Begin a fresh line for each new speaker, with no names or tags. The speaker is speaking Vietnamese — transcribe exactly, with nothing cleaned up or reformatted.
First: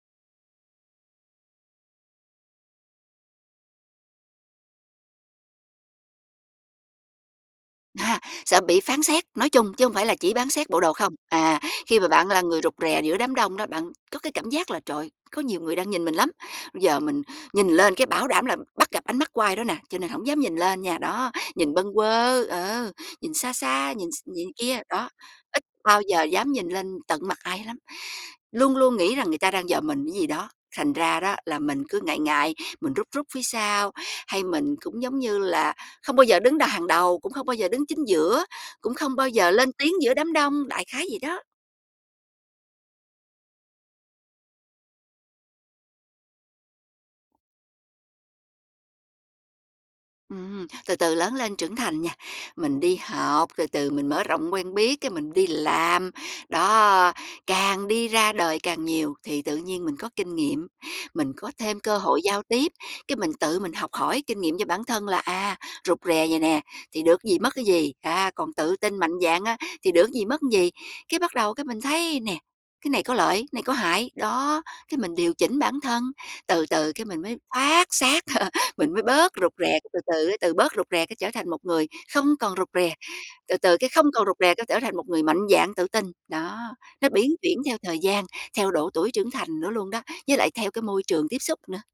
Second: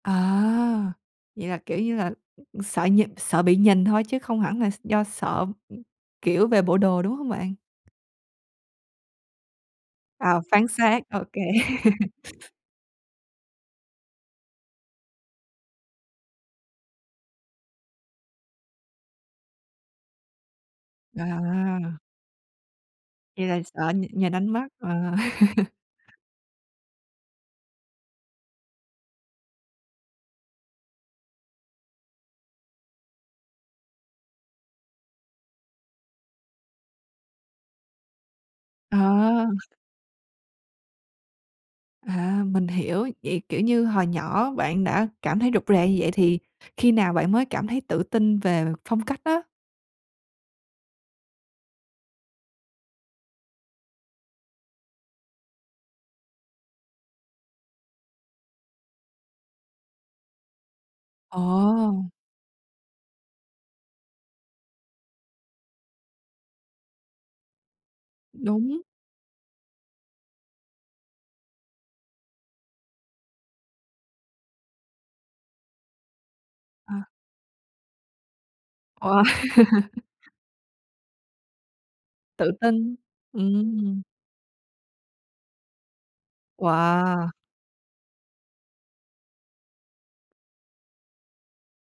À, vậy là, kiểu như là, ừm, sợ nh sợ bị nhìn thôi chứ không hẳn là s do sợ, kiểu, về bộ đồ, đúng hông bạn?
À, sợ bị phán xét nói chung chứ hông phải là chỉ
À,
bán
phán
xét bộ đồ
xét,
không.
OK.
À, khi mà bạn là người rụt rè giữa đám đông đó, bạn có cái cảm giác là, trời, có nhiều người đang nhìn mình lắm, ư giờ mình nhìn lên cái bảo đảm là bắt gặp ánh mắt của ai đó nè, cho nên hổng dám nhìn lên nha. Đó, nhìn bâng
À.
quơ ờ, nhìn
Vậy
xa
là sợ
xa,
nh
nhìn x
nhìn ánh
nhìn
mắt,
kia,
ờ.
đó, ít bao giờ dám nhìn lên tận mặt ai lắm, luôn luôn nghĩ rằng người ta đang dòm mình cái gì đó, thành ra đó là mình cứ ngại ngại, mình rúc rúc phía sau. Hay mình cũng, giống như là, không bao giờ đứng đà hàng đầu, cũng không bao giờ đứng chính giữa, cũng
Ờ.
không bao giờ lên tiếng giữa đám đông, đại khái vậy đó.
À, mình hiểu, vậy, kiểu như, hồi nhỏ bạn đã cảm thấy rụt rè như vậy thì khi nào bạn mới cảm thấy tự tin về phong cách á?
Ừm, từ từ lớn lên trưởng thành nha, mình đi học, từ từ mình mở rộng quen biết, cái mình đi làm, đó, càng đi ra đời càng nhiều thì tự nhiên mình có kinh nghiệm, mình có thêm cơ
Ồ!
hội giao tiếp, cái mình tự mình học hỏi kinh nghiệm cho bản thân là, à, rụt rè vậy nè, thì được ý gì, mất cái gì, a, còn tự
Đúng.
tin mạnh dạn á thì được ý gì, mất ý gì. Cái bắt đầu cái mình thấy nè, cái này có lợi, này có hại, đó, cái mình điều chỉnh bản thân, từ từ cái
À.
mình mới thoát xác, mình mới
Wow!
bớt rụt rè, cái từ từ á, từ bớt rụt rè cái trở thành một người không
Tự
còn rụt rè,
tin,
từ từ cái
ừm.
không còn rụt rè cái trở thành một người mạnh dạn tự tin. Đó, nó
Wow!
biến chuyển theo thời gian, theo độ tuổi trưởng thành nữa luôn đó, với lại theo cái môi trường tiếp xúc nữa.